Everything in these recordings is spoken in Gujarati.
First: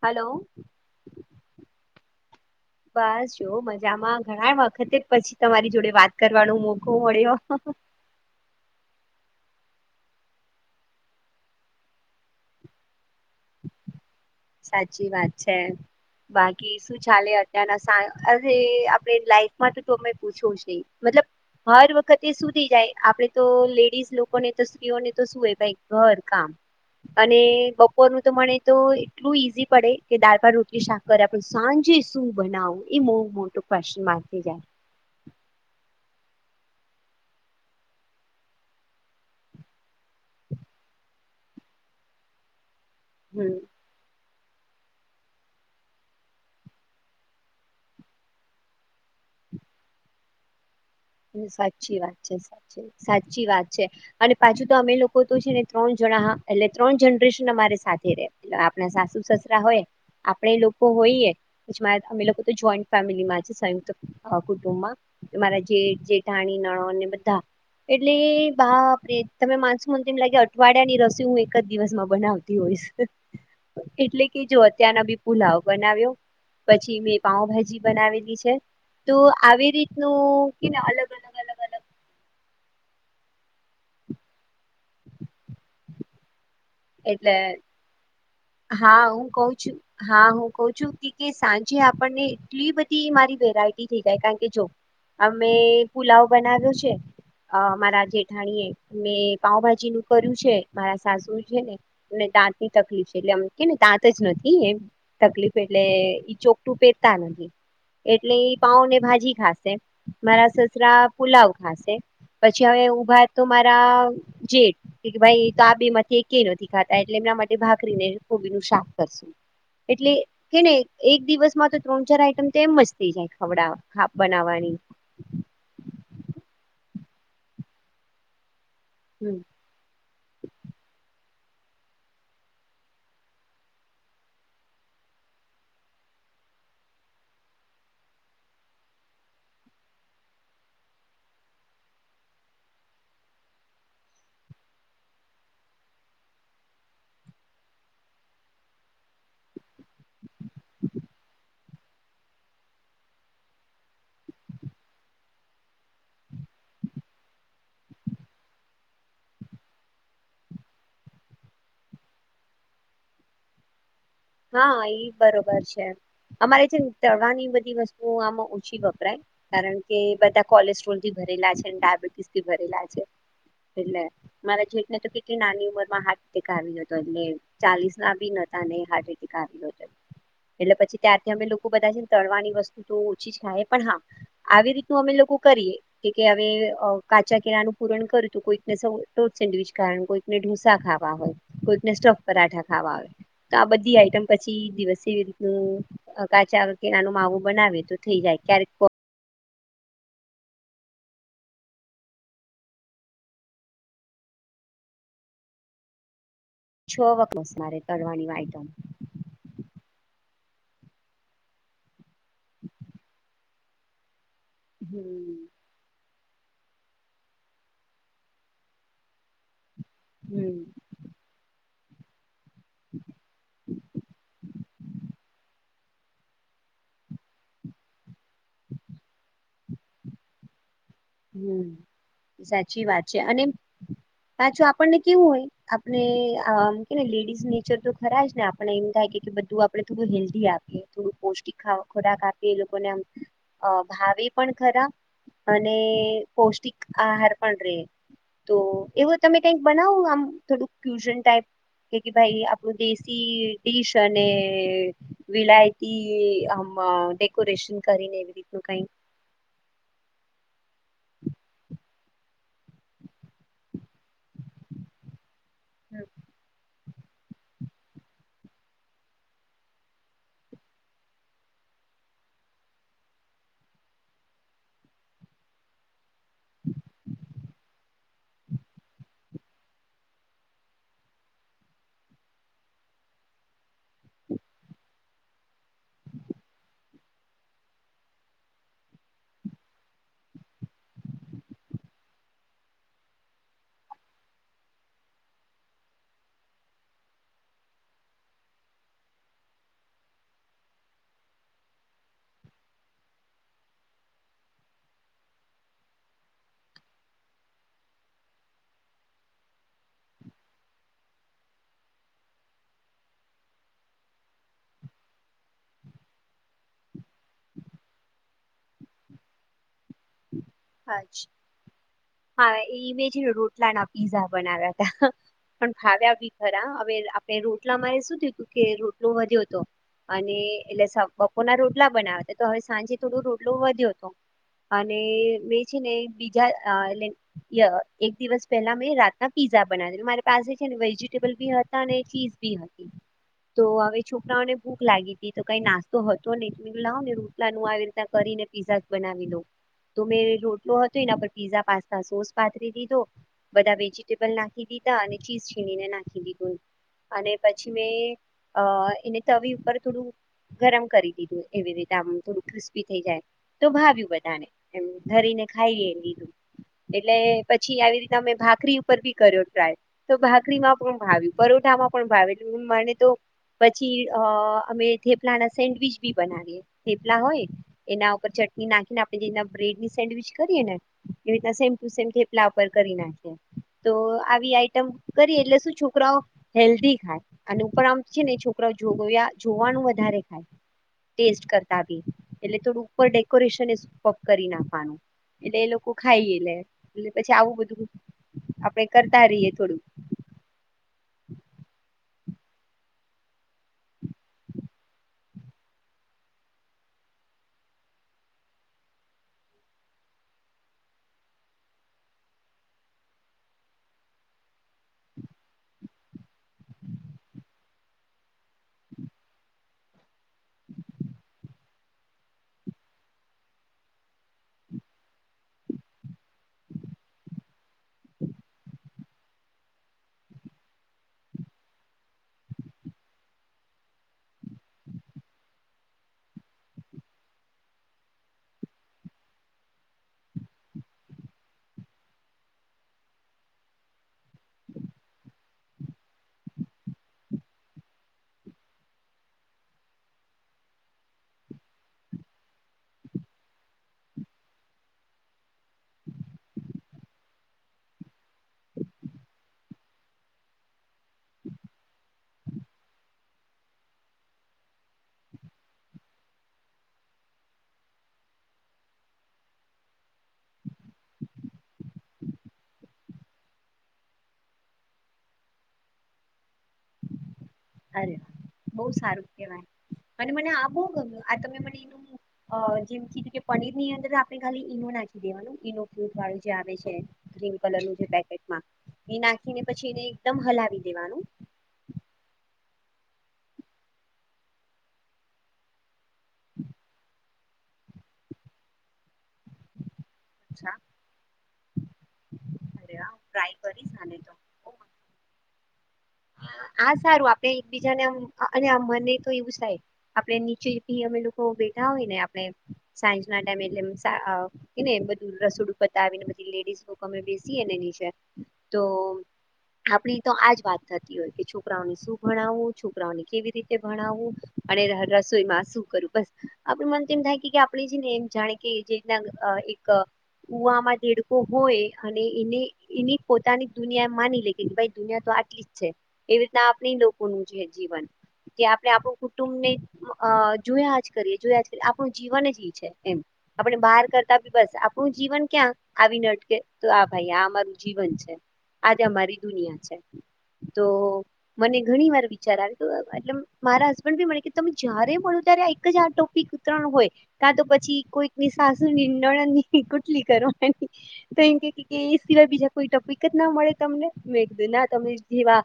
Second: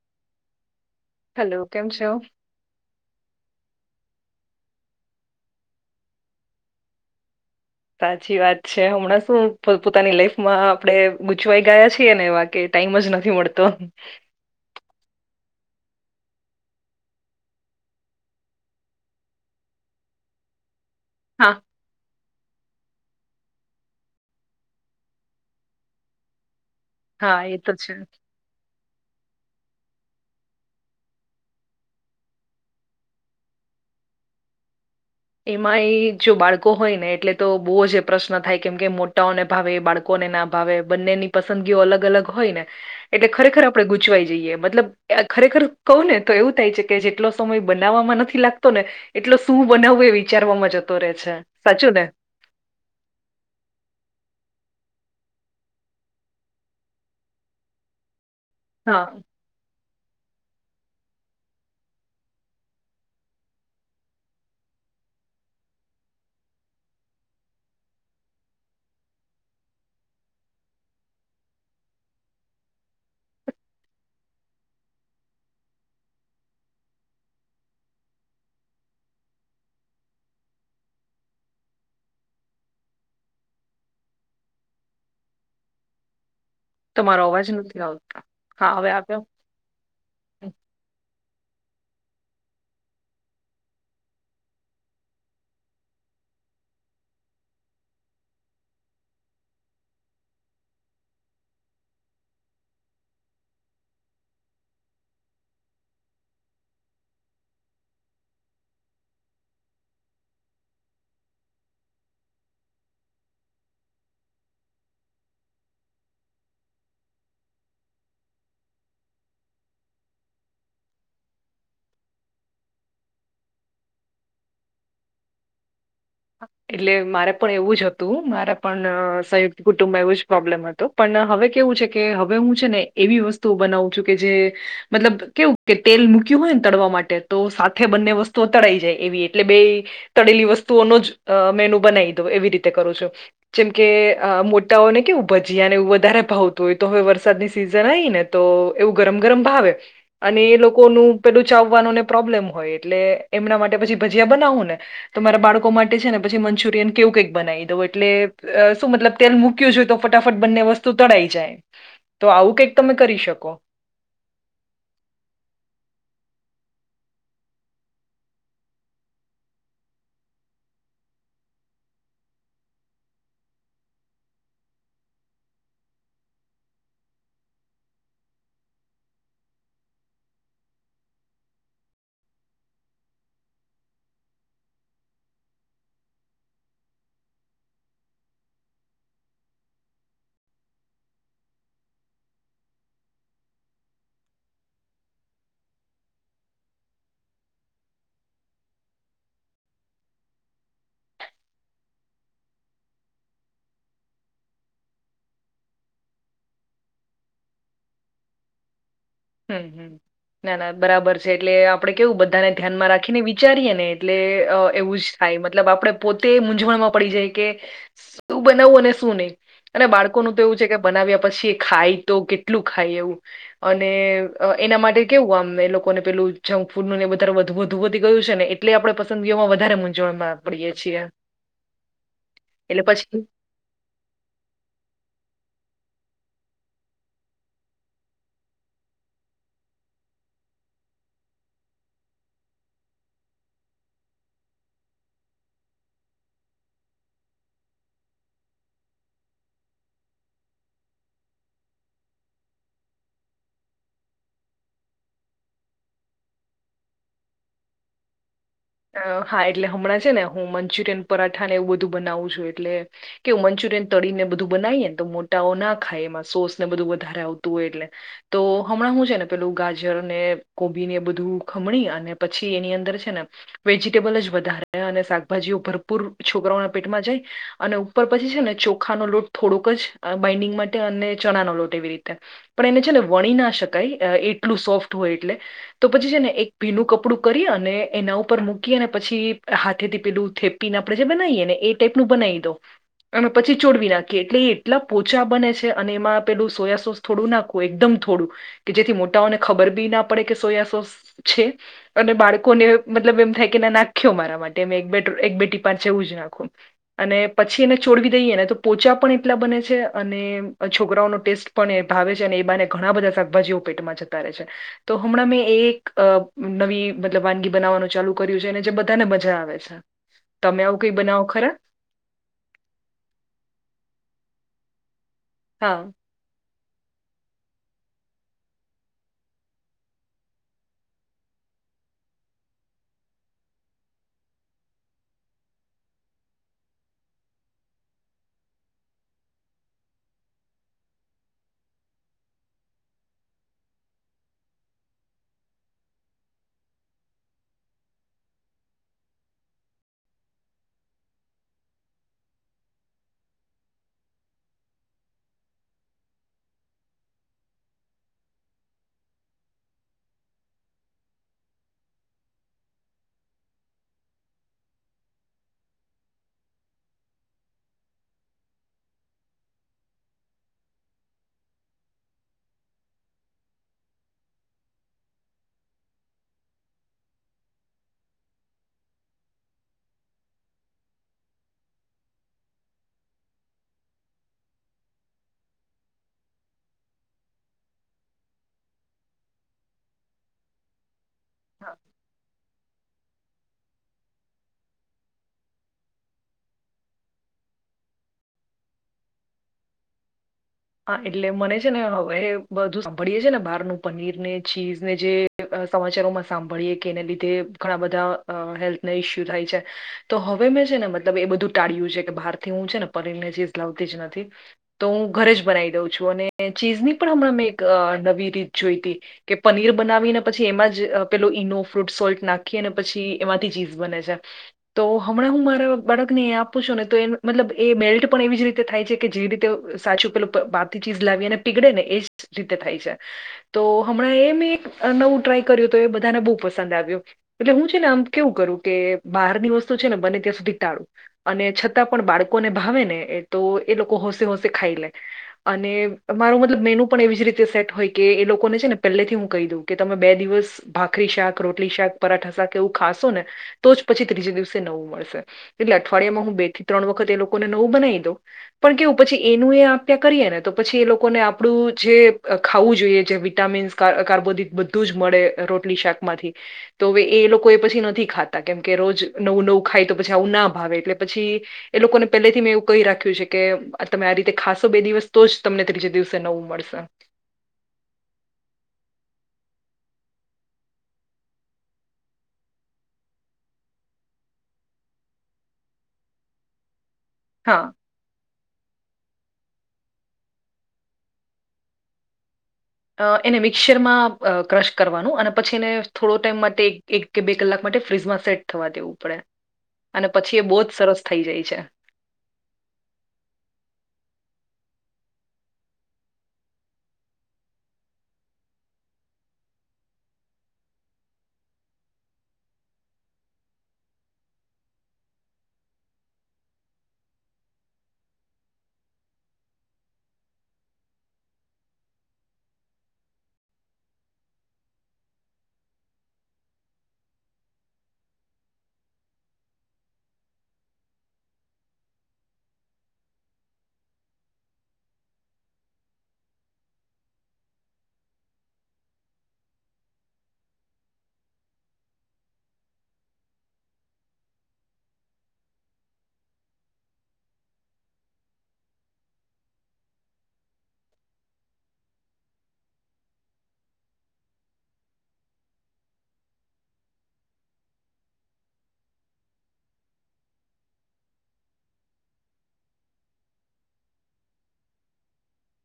હલો. હલો કેમ છો? બસ જો મજામાં ઘણા વખતે પછી તમારી જોડે વાત કરવાનો મોકો મળ્યો. સાચી વાત છે હમણાં શું પોતાની લાઈફમાં આપણે ગૂચવાઈ ગયા છીએ ને એવા કે ટાઈમ જ નથી મળતો. સાચી વાત છે. બાકી શું ચાલે અત્યારના આ આપ લાઈફમાં તો અમે પૂછવુ છે મતલબ હા. હર વખતે સુું થઈ જાય આપડે તો લેડીઝ લોકોને તો સ્ત્રીઓને તો શું હો ભાઈ ઘર કામ હા અને એ તો છે બપોરનું તો મને તો એટલું ઈઝી પડે કે દાળ ભાત રોટલી શાક કરે પણ સાંજે શું બનાવું એ બઉ મોટું પશ્ચિમ આખે જાય. એમાં એ જો બાળકો હોય ને એટલે તો બહુ જ પ્રશ્નોન થાય કેમ કે મોટાઓને ભાવે એ બાળકો લોકોને ના ભાવે બંનેની પસંદગીઓ અલગ અલગ હોય ને એટલે હમ ખરેખર આપણે ગૂચવાઈ જઈએ મતલબ ખરેખર કહું ને તો એવું થાય છે કે જેટલો સમય બનાવવામાં નથી લાગતો ને એટલો શું બનાવવું એ વિચારવાવામાં જ સાચી વાત છે સાચી સાચી વાત છે. અને પાછું તો અમે લોકો તો છે ને ત્રણ જણા એટલે ત્રણ જનરેશન અમારે સાથે રહે એટલે આપડે હા સાસુસ રા હોય આપણે લોકો હોઈએ અમે જોઈન્ટ ફેમિલી માં સયુંકત કુટુંબમાં મારા જેઠ જેઠાણી નણંદ ને બધા એટલે બા આપે તમે માનસો મને એમ લાગે અઠવાડિયા ની રસી હું એક જ દિવસમાં બનાવતી હોઈશ એટલે કે જો અત્યારના બી પુલાવ બનાવ્યો. પછી મેં પાઉભાજી બનાવેલી છે તો આવી રીતનું કે અલગ અ તમારો એટલે અવાજ નથી આવતો હવે હા આવ્યો હું કઉ છું ને હા હું કઉ છું કે સાંજે આપણને એટલી બધી મારી વેરાઈટી થઈ જાય કારણ કે જો આમ મે પુલાવ બનાવ્યો છે. અ મારા જેઠાણીએ મેં પાઉભાજી નું કર્યું છે મારા સાસુ છે અને દાંત ની તકલીફ છે એટલે એમ કેને દાંત જ નથી એમ તકલીફ એટલે ઈ ચોખટું પહેરતા નથી એટલે પાઉ ને ભાજી ખાશે મારા સસરા પુલાવ ખાશે. પછી હવે ઉભા તો મારા જેટ ભાઈ તો આ બે માંથી કે કે નથી ખાતા એટલે એમના માટે ભાખરીને કોબી નું શાક કરશું એટલે કે ને એક દિવસમાં તો ત્રણ ચાર આઈટમ તો એમ જ થઈ જાય ખવડાવવા ની બનાવવાની એટલે મારે પણ એવું જ હતું મારા પણ હમ સંયુક્ત કુટુંબમાં એવો જ પ્રોબ્લેમ હતો પણ હવે કેવું છે કે હવે હું છે ને એવી વસ્તુ બનાવું છું કે જે મતલબ કેવું કે તેલ મૂક્યું હોય ને તળવા માટે તો સાથે બંને વસ્તુઓ તળાઈ જાય એવી એટલે બે તળેલી વસ્તુઓનો જ મેનુ બનાવી દઉં એવી રીતે કરુ છું. જેમ કે મોટા હોય ને કેવું ભજીયાને એું વધારે ભાવતું હોય તો હવે વરસાદની સિઝન આવી ને તો એવું ગરમ ગરમ ભાવે અને એ લોકો ન પેલું ચાવવાનુંને પ્રોબ્લેમ હોય એટલે એમના માટે પછી ભજીયા બનાવો ને તમારા બાળકો માટે પછી મંચુરિયન કેવું કઈક બનાવી દઉ એટલે શું મતલબ તેલ મૂક્યું જો તો ફટાફટ બંને વસ્તુ સુતડાઈ જાય તો આવું કંઈક તમે કરી શકો હા એ બરોબર છે અમારે છે તળવા ની બધી વસ્તુ આમાં ઓછી વપરાય કારણ કે બધા કોલેસ્ટ્રોલ થી ભરેલા છે ડયાબિટીસ થી ભરેલા છે એટલે મારા જેઠને તો કેટલી નાની ઉંમર માં હાર્ટ એટેક આવ્યો હતો એટલે ચાલીસ ના બીનતા ને હાર્ટ એટેક શ કાર જાય એટલે પછી ત્યારથી અમે લોકો બધા છે ને તળવાની વસ્તુ તો ઓછી જ ખાય પણ હા આવી રીતનું અમે લોકો કરીએ કે હવે કાચા કેરાનું પૂરણ કરું હતું કોઈકને ટ સેન્ડચ કાર કોઈક ઢોસા ખાવા હોય કોઈકને સ્ટફ પરાઠા ખાવા હોય તો આ બધી પછી દિવસ એવી રીતનું કાચા કે નાનું માવું બનાવે તો થઈ જાય કાઈક છ વખત મારે કરવાની વાયટમ હમ હમ ના ના બરાબર છે એટલે આપણે કેવું બધાને ધ્યાનમાં રાખીને વિચારીએ ને એટલે એવું જ થાય હમ મતલબ આપડે પોતે મૂંઝવણમાં પડી જાય કે શું બનાવવું અને શું નહી અને બાળકોનું તો એવું હમ છે કે બનાવ્યા પછી ખાય તો કેટલું ખાય એવું અને એના માટે કેવું આમને એ લોકોને પેલું જંક ફૂડ નું ને બધુ હોય ધવતી ગયું છે ને એટલે આપણે પસંદગીઓમાં વધારે મૂંઝવણમાં પડીએે છીએ હમ એટલે સાચી વાત છે પછી અને પાછું આપણને કેવું હોય આપણેમ કેને લેડીઝ નેચર તો ખરા ને આપણે એમ થાય કે બધું આપડે થોડું હેલ્ધી આપીએ થોડું પૌષ્ટિક ખોરાક આપી એ લોકોને ભાવે પણ ખરાબ અને પૌષ્ટિક આહાર પણ રહે તો એવું તમે કઈક બનાવો આમ થોડું ડીયુશન ટાઈપ કે કે ભાઈ આપણું દેશી ડીશ અને વિલાયતી ડેકોરેશન કરીને એવી રીત ન કાઈક હા એટલે હમણાં છે ને હું મંચુરિયન પરાઠા ને એવું બધું બનાવું છું એટલે કેવું મંચુરિયન તળીને બધું બનાવીએ ને તો મોટાઓ ના ખાય એમાં સોસ ને બધું વધારે આવતું હોય એટલે તો હમણાં હું છે ને પેલું ગાજર ને કોબી ને એ બધું ખમણી અને પછી એની અંદર છે ને વેજીિટેબલ જ વધારે અને શાકભાજીઓ ભરપૂર છોકરાઓના પેટમાં જાય અને ઉપ પછી છે ને ચોખાનોો લોટ થોડોક જ બાઈન્ડિંગ માટે અને ચણા નો લોટ એવી રીતે પણ એને છે ને વણી ના શકાય એટલું સોફ્ટ હોય એટલે તો પછી છે ને એક ભીનું કપડું કરી અને એના ઉપર મક મૂકી અને પછી હાથે થી પેલું થેપીને આપણેે જે બનાવીએ ને એ ટાઈપનું બનાવી દો અનેમે પછી ચોડવી નાખીએ એટલે એટલા પોચા બને છે અને એમાં પેલું સોયા સોસ થોડું નાખવું એકદમ થોડું કે જેથી મોટાઓને ખબર બી ના પડે કે સોયા સોસ છે અને બાળકોને મતલબ એમ થાય નાખ્યો મારા માટે એક બેટી પાચ એવું જ નાખું અને પછી એને છોડવી દઈએ ને તો પોચા પણ એટલા બને છે અને છોકરાઓનો ટેસ્ટ પણ એ ભાવે છે અને એ બાને ઘણા બધા શાકભાજીઓ પેટમાં જતા રહે છે. તો હમણાં મેં એક નવી મતલબ વાનગી બનાવવાનું ચાલુ કર્યું છે અને જે બધાને મજા આવે છે તમે આવું કઈ હા, બનાવો ખરા હા એ ઇમેજીન રોટલા ના પીઝા બનાવ્યા ત પણ હા ભાવ્યાી રા હવે આપણે રોટલા મારે શું થયું તું કે રોટલું વધ્યો તો અને એટલે બકો ના રોટલા બનાવે તો હવે સાંજે થોડું રોટલોું વધ્યો હતો અને બે છે ને બીજા એટલે ય એક દિવસ પહેલા મેં રાતના પીઝા બનાવી દું મારી પાસે છે ને વેજીિટેબલ બી હતા ચી તો હવે છોકરાઓને ભૂખ લાગી હતી તો કઈ નાસ્તો હતો ને લાવો ને ર [unintelligible] આવી રીતના કરીને પીઝા જ બનાવી લો મે રોટલો હતો એના પર પીઝા પાસ્તા સોસ પાથરી દીધો બધા વેજીટેબલ નાખી દીધા અને ચીઝ છીણીને નાખી દીધું અને પછી મેં અ એને તવી ઉપર થોડું ગરમ કરી દીધું એવી રીતે આમ થોડું ક્રિસ્પી થઈ જાય તો ભાવ્યું બધાને એમ ધરીને ખાઈ લીધું એટલે પછી આવી રીતે અમે ભાખરી ઉપર બી કર્યો ટ્રાય તો ભાખરીમાં પણ ભાવ્યું પરોઠામાં પણ ભાવ્યું એટ માને તો પછી અ અમે થેપલા ના સેન્ડવીચ બી બનાવીએ થેપલા હોય એના ઉપર ચટણી નાખીને આપે જેના બ્રેડ સેન્ડવીચ કરીે ને એ રીતના સેમ ટુ સેમટલાપર કરી નાખ તો આવી આઈટમ કરી એટલે શું છોકરાઓ હેલ્ધી ખાય અને ઉપર આમ છે ને છોકરા જો જોવાનું વધારે ખાય [inaudible] ટેસ્ટ કરતા ભી એટલે થોડું ઉપર ડેકોરેશનપ કરી નાખ એટલે એ લોકો ખાઈ એટલે એટલે પછી આવું બધું આપડે કરતા રહીયએ થોડુંક હા એટલે મને છે ને હવે બધું સાંભળીે છે ને બહારનું પનીર ને ચીઝ ને જે સમાચારોમાં સાંભળીએ કે એને લીધે ઘણા બધા હેલ્થના ઇસ્યુ થાય છે. તો હવે મેં છે ને મતલબ એ બધું ટાળય્યું છે કે બહારથી હું છે ને પરીર ને ચીઝ લાવતી જ નથી તો હું ઘરે જ બનાવી દઉ છું અને ચીઝ ની પણ હમં એક નવી રીત જોઈતી કે પનીર બનાવીને પછી એમાં જ પેલો ઈનો ફ્રૂટ સોલ્ટ નાખી અનેને પછી એમાંથી ચીઝ બને છે. તો હમણાં હું મારા બાળક ને એ આપું છું ને તો એ મતલબ એ મેલ્ટ પણ એવી જ રીતે થાય છે કે જેવી રીતે સાચું ઉપ બાથી ચીઝ લાવી અને પીગળે ને એજ રીતે થાય છે. તો હમણાં એ મેં એક નવું ટ્રાય કર્યું તો એ બધાને બહુ પસંદ આવ્યું. એટલે હું છે ને આમ કેવું કરું કે બહારની વસ્તુ છે ને બને ત્યાં સુધી ટાળું. અને છતાં પણ બાળકોને ભાવે ને એ તો એ લોકો હોંશે હોંશે ખાઈ લે. અને અરું મતલબ મેનુ પણ એવી જ રીતે સેટ હોય કે એ લોકોને છે ને પહેલેથી હું કહી દઉં કે તમે બે દિવસ ભાખરી શાક રોટલી શાક પરાઠા શાક એવું ખાશો ને તો જ પછી ત્રીજ દિવસે નવું મળશે એટલે અઠવાડિયામાં હું બે થી ત્રણ વખત એ લોકોને નવું બનાવી દઉં પણ કેવું પછી એનું એ કરીએ ને તો પછી એ લોકોને આપણું જે ખાવું જોઈએ જે વિટામીન્સ કાર્બોદિક બું ધું જ મળે રોટલી શાક માંથી તો હવે એ લોકો એ પછી નથી ખાતા કેમ કે રોજ નવું નવું ખાય તો પછી આવું ના ભાવે એટલે પછી એ લોકોને પેલેથી મેં એવું કહી રાખ્યું છે કે તમે આ રીતે ખાસ બે દિવસ તો જ તમને ત્રીજે દિવસે નવું મળશે. અરે વા બહુ સારું કેવાય અને મને આ બહુ ગમ આ તમે મને એનું અ જેમ કીધું કે પનીર ની અંદર આપણે ખાલી ઈનો નાખી દેવાનું ઈનો ફ્રૂટ વાળું જે આવે છે. ક્રીમ હા કલરનું જે પેકેટમાં એ નાખીને પછી એને એકદમ હલાવી દેવાનું. અ એને મિક્સરમાં ક્રશ કરવાનું અને પછી એને થોડો ટાઈમ માટે એક કે બે કલાક માટે ફ્રીજમાં સેટ થવા દેવું પડે અને પછી એ બહુ જ અચ્છા સરસ થઈ જાય છે. અરે હ ફ્રાય કરીલે તો હા સારું આપડે એકબીજા ને અને મને તો એવું થાય. આપણે નીચેી અમે લોકો બેઠા હોય ને આપણે સાંજના ટાઈમે એટલે કેને બધું રસોડ પતા આવીને બધ લેડીઝ અમે બેસીની તો આપણી તો આજ વાત થ હોય કે છોકરાઓને શું ભણાવવું છોકરાઓને કેવી રીતે ભણાવવું અને રસોઈમાં શું કરવું? આપડ મન તો એમ થાય કે આપણે છે ને એમ જાણે કે જે રીતના એક- - કુવામાં દેડકો હોય અને એને- - એની પોતાની દુનિયા એ માની લે કે ભાઈ દુનિયા તો આટલી- - એવી રીતના આપણી લોકોનું છે જીવન કે આપણે આપણું કુટુંબ ને- - અ જોયા જ કરીએ જોયા જ કરીએ આપણું જીવન જ ઈ છે એમ. આપણે બહાર કરતા બી બસ આપણું જીવન ક્યાં- - આવીને અટકે તો આ ભાઈ આ અમારું જીવન છે આજ અમારી દુનિયા છે. તો- - મને ઘણી વાર વિચાર આવ એટ મારા હસબન્ડ ભી મને તમે જયારે મળો ત્યારે એક જ આ ટોપિક- - ત્રણ હોય કાં તો પછી કોઈકની સાસુ ની નળની કુટલી કરવાની- - તો એમ કે એ સિવાય બીજા કોઈ તપક જ ના મળે તમને મે એક ના તમે- - જેવા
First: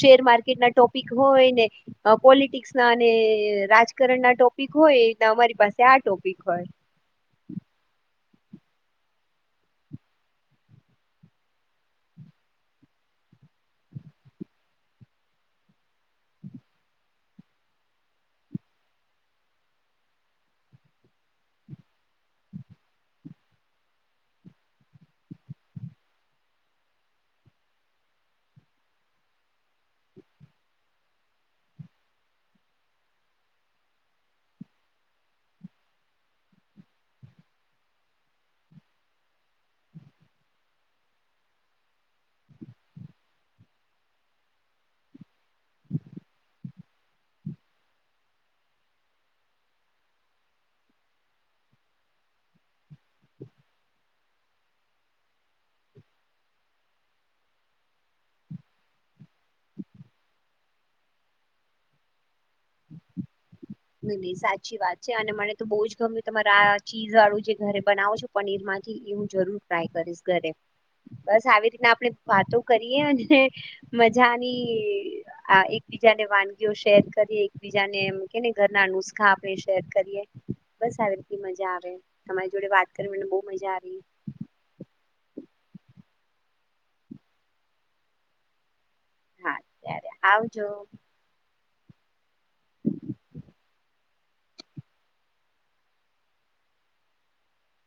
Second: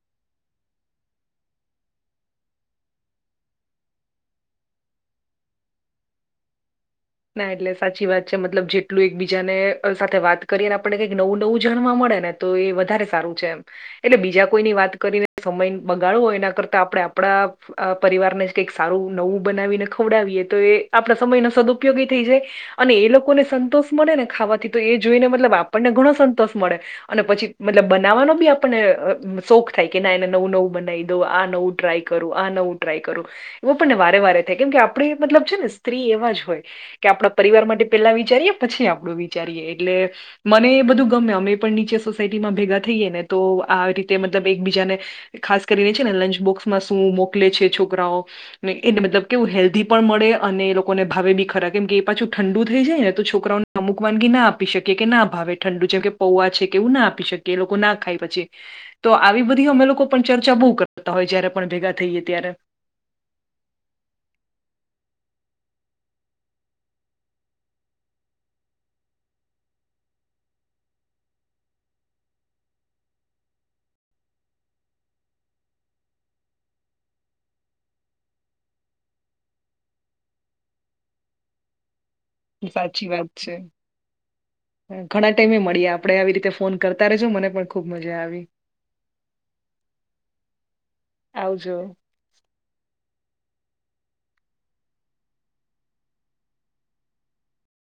શેર માર્કેટ ના ટોપિક હોય ને- - પોલિટિક્સ ના અને રાજકારણ ના ટોપિક હોયને અમારી પાસે આ ટોપિક હોય- - ના એટલે સાચી વાત છે મતલબ જેટલું એક બીજાને સાથે વાત કરીને આપણને કઈક નવું નવું જાણવા મળે ને- - તો એ વધારે સારું છે એમ- - એટલે બીજા કોઈની વાત કરીને સમય બગાડવો હોય એના કરતા આપણે આપણા- - પરિવારને જ કંઈક સારું નવું બનાવીને ખવડાવીએ તો એ આપણા સમયનો સદઉપયોગી થઈ જાય- - અને એ લોકોને સંતોષ મળે ને ખાવાથી તો એ જોઈને મતલબ આપણને ઘણો સંતોષ મળે- - અને પછી મતલબ બનાવવાનો બી આપણને શોખ થાય કે ના એને નવું નવું બનાવી દો આ નવું- - ટ્રાય કરું આ નવું ટ્રાય કરું એવું પણને વારે વારે થાય કેમ કે આપણે મતલબ છે ને સ્ત્રી એવા જ હોય- - કે આપણા પરિવાર માટે પેલા વિચારીએ પછી આપડું વિચારીએ એટલે- - મને એ બધું ગમે અમે પણ નીચે સોસાયટીમાં ભેગા થઈએ ને તો આ રીતે મતલબ એકબીજાને- - ખાસ કરીને છે ને લંચ બોક્સ- - શું મોકલે છે છોકરાઓ એને મતલબ કેવું હેલ્ધી પણ મળે અને એ લોકોને ભાવે બી- - ખરા કેમ કે એ પાછું ઠંડુ થઈ જાય ને તો છોકરાઓને અમુક વાનગી ના આપી શકીકેએ કે ના ભાવે ઠંડુ છેમ કે- - પૌવા છે કેવું ના આપી શકીએ એ લોકો ના ખાય પછી- - તો આવી બધી અમે લોકો પણ ચર્ચા બહુ કરતા હોય જયારે પણ ભેગા થઈએ ત્યારે ન નહી સાચી વાત છે અને મને તો બહુ જ ગમ્યું તમારે આ ચીઝ વાળું જે ઘરે બનાવો છો. પનીર માંથી હું જરૂર ટ્રાય કરીશ ઘરે. બસ આવી રીતના આપણેે વાતો કરીએ અને મજાની એકબીજાને વાનગીઓ શેર કરી એકબીજાને એમ કે ઘરના નુસ્ખા આપણે શેર કરીએ બસ આવી રી મજા આવે તમારી જોડે વાત સાચી કર બહુ છે. મજા રહી. ઘણા ટાઈમે મળી આપડે આવી રીતે ફોન કરતા રશો મને પણ ખુબ મજા આવી. [inaudible] હા ત્યારે આવજો. આવજો. [unintelligible]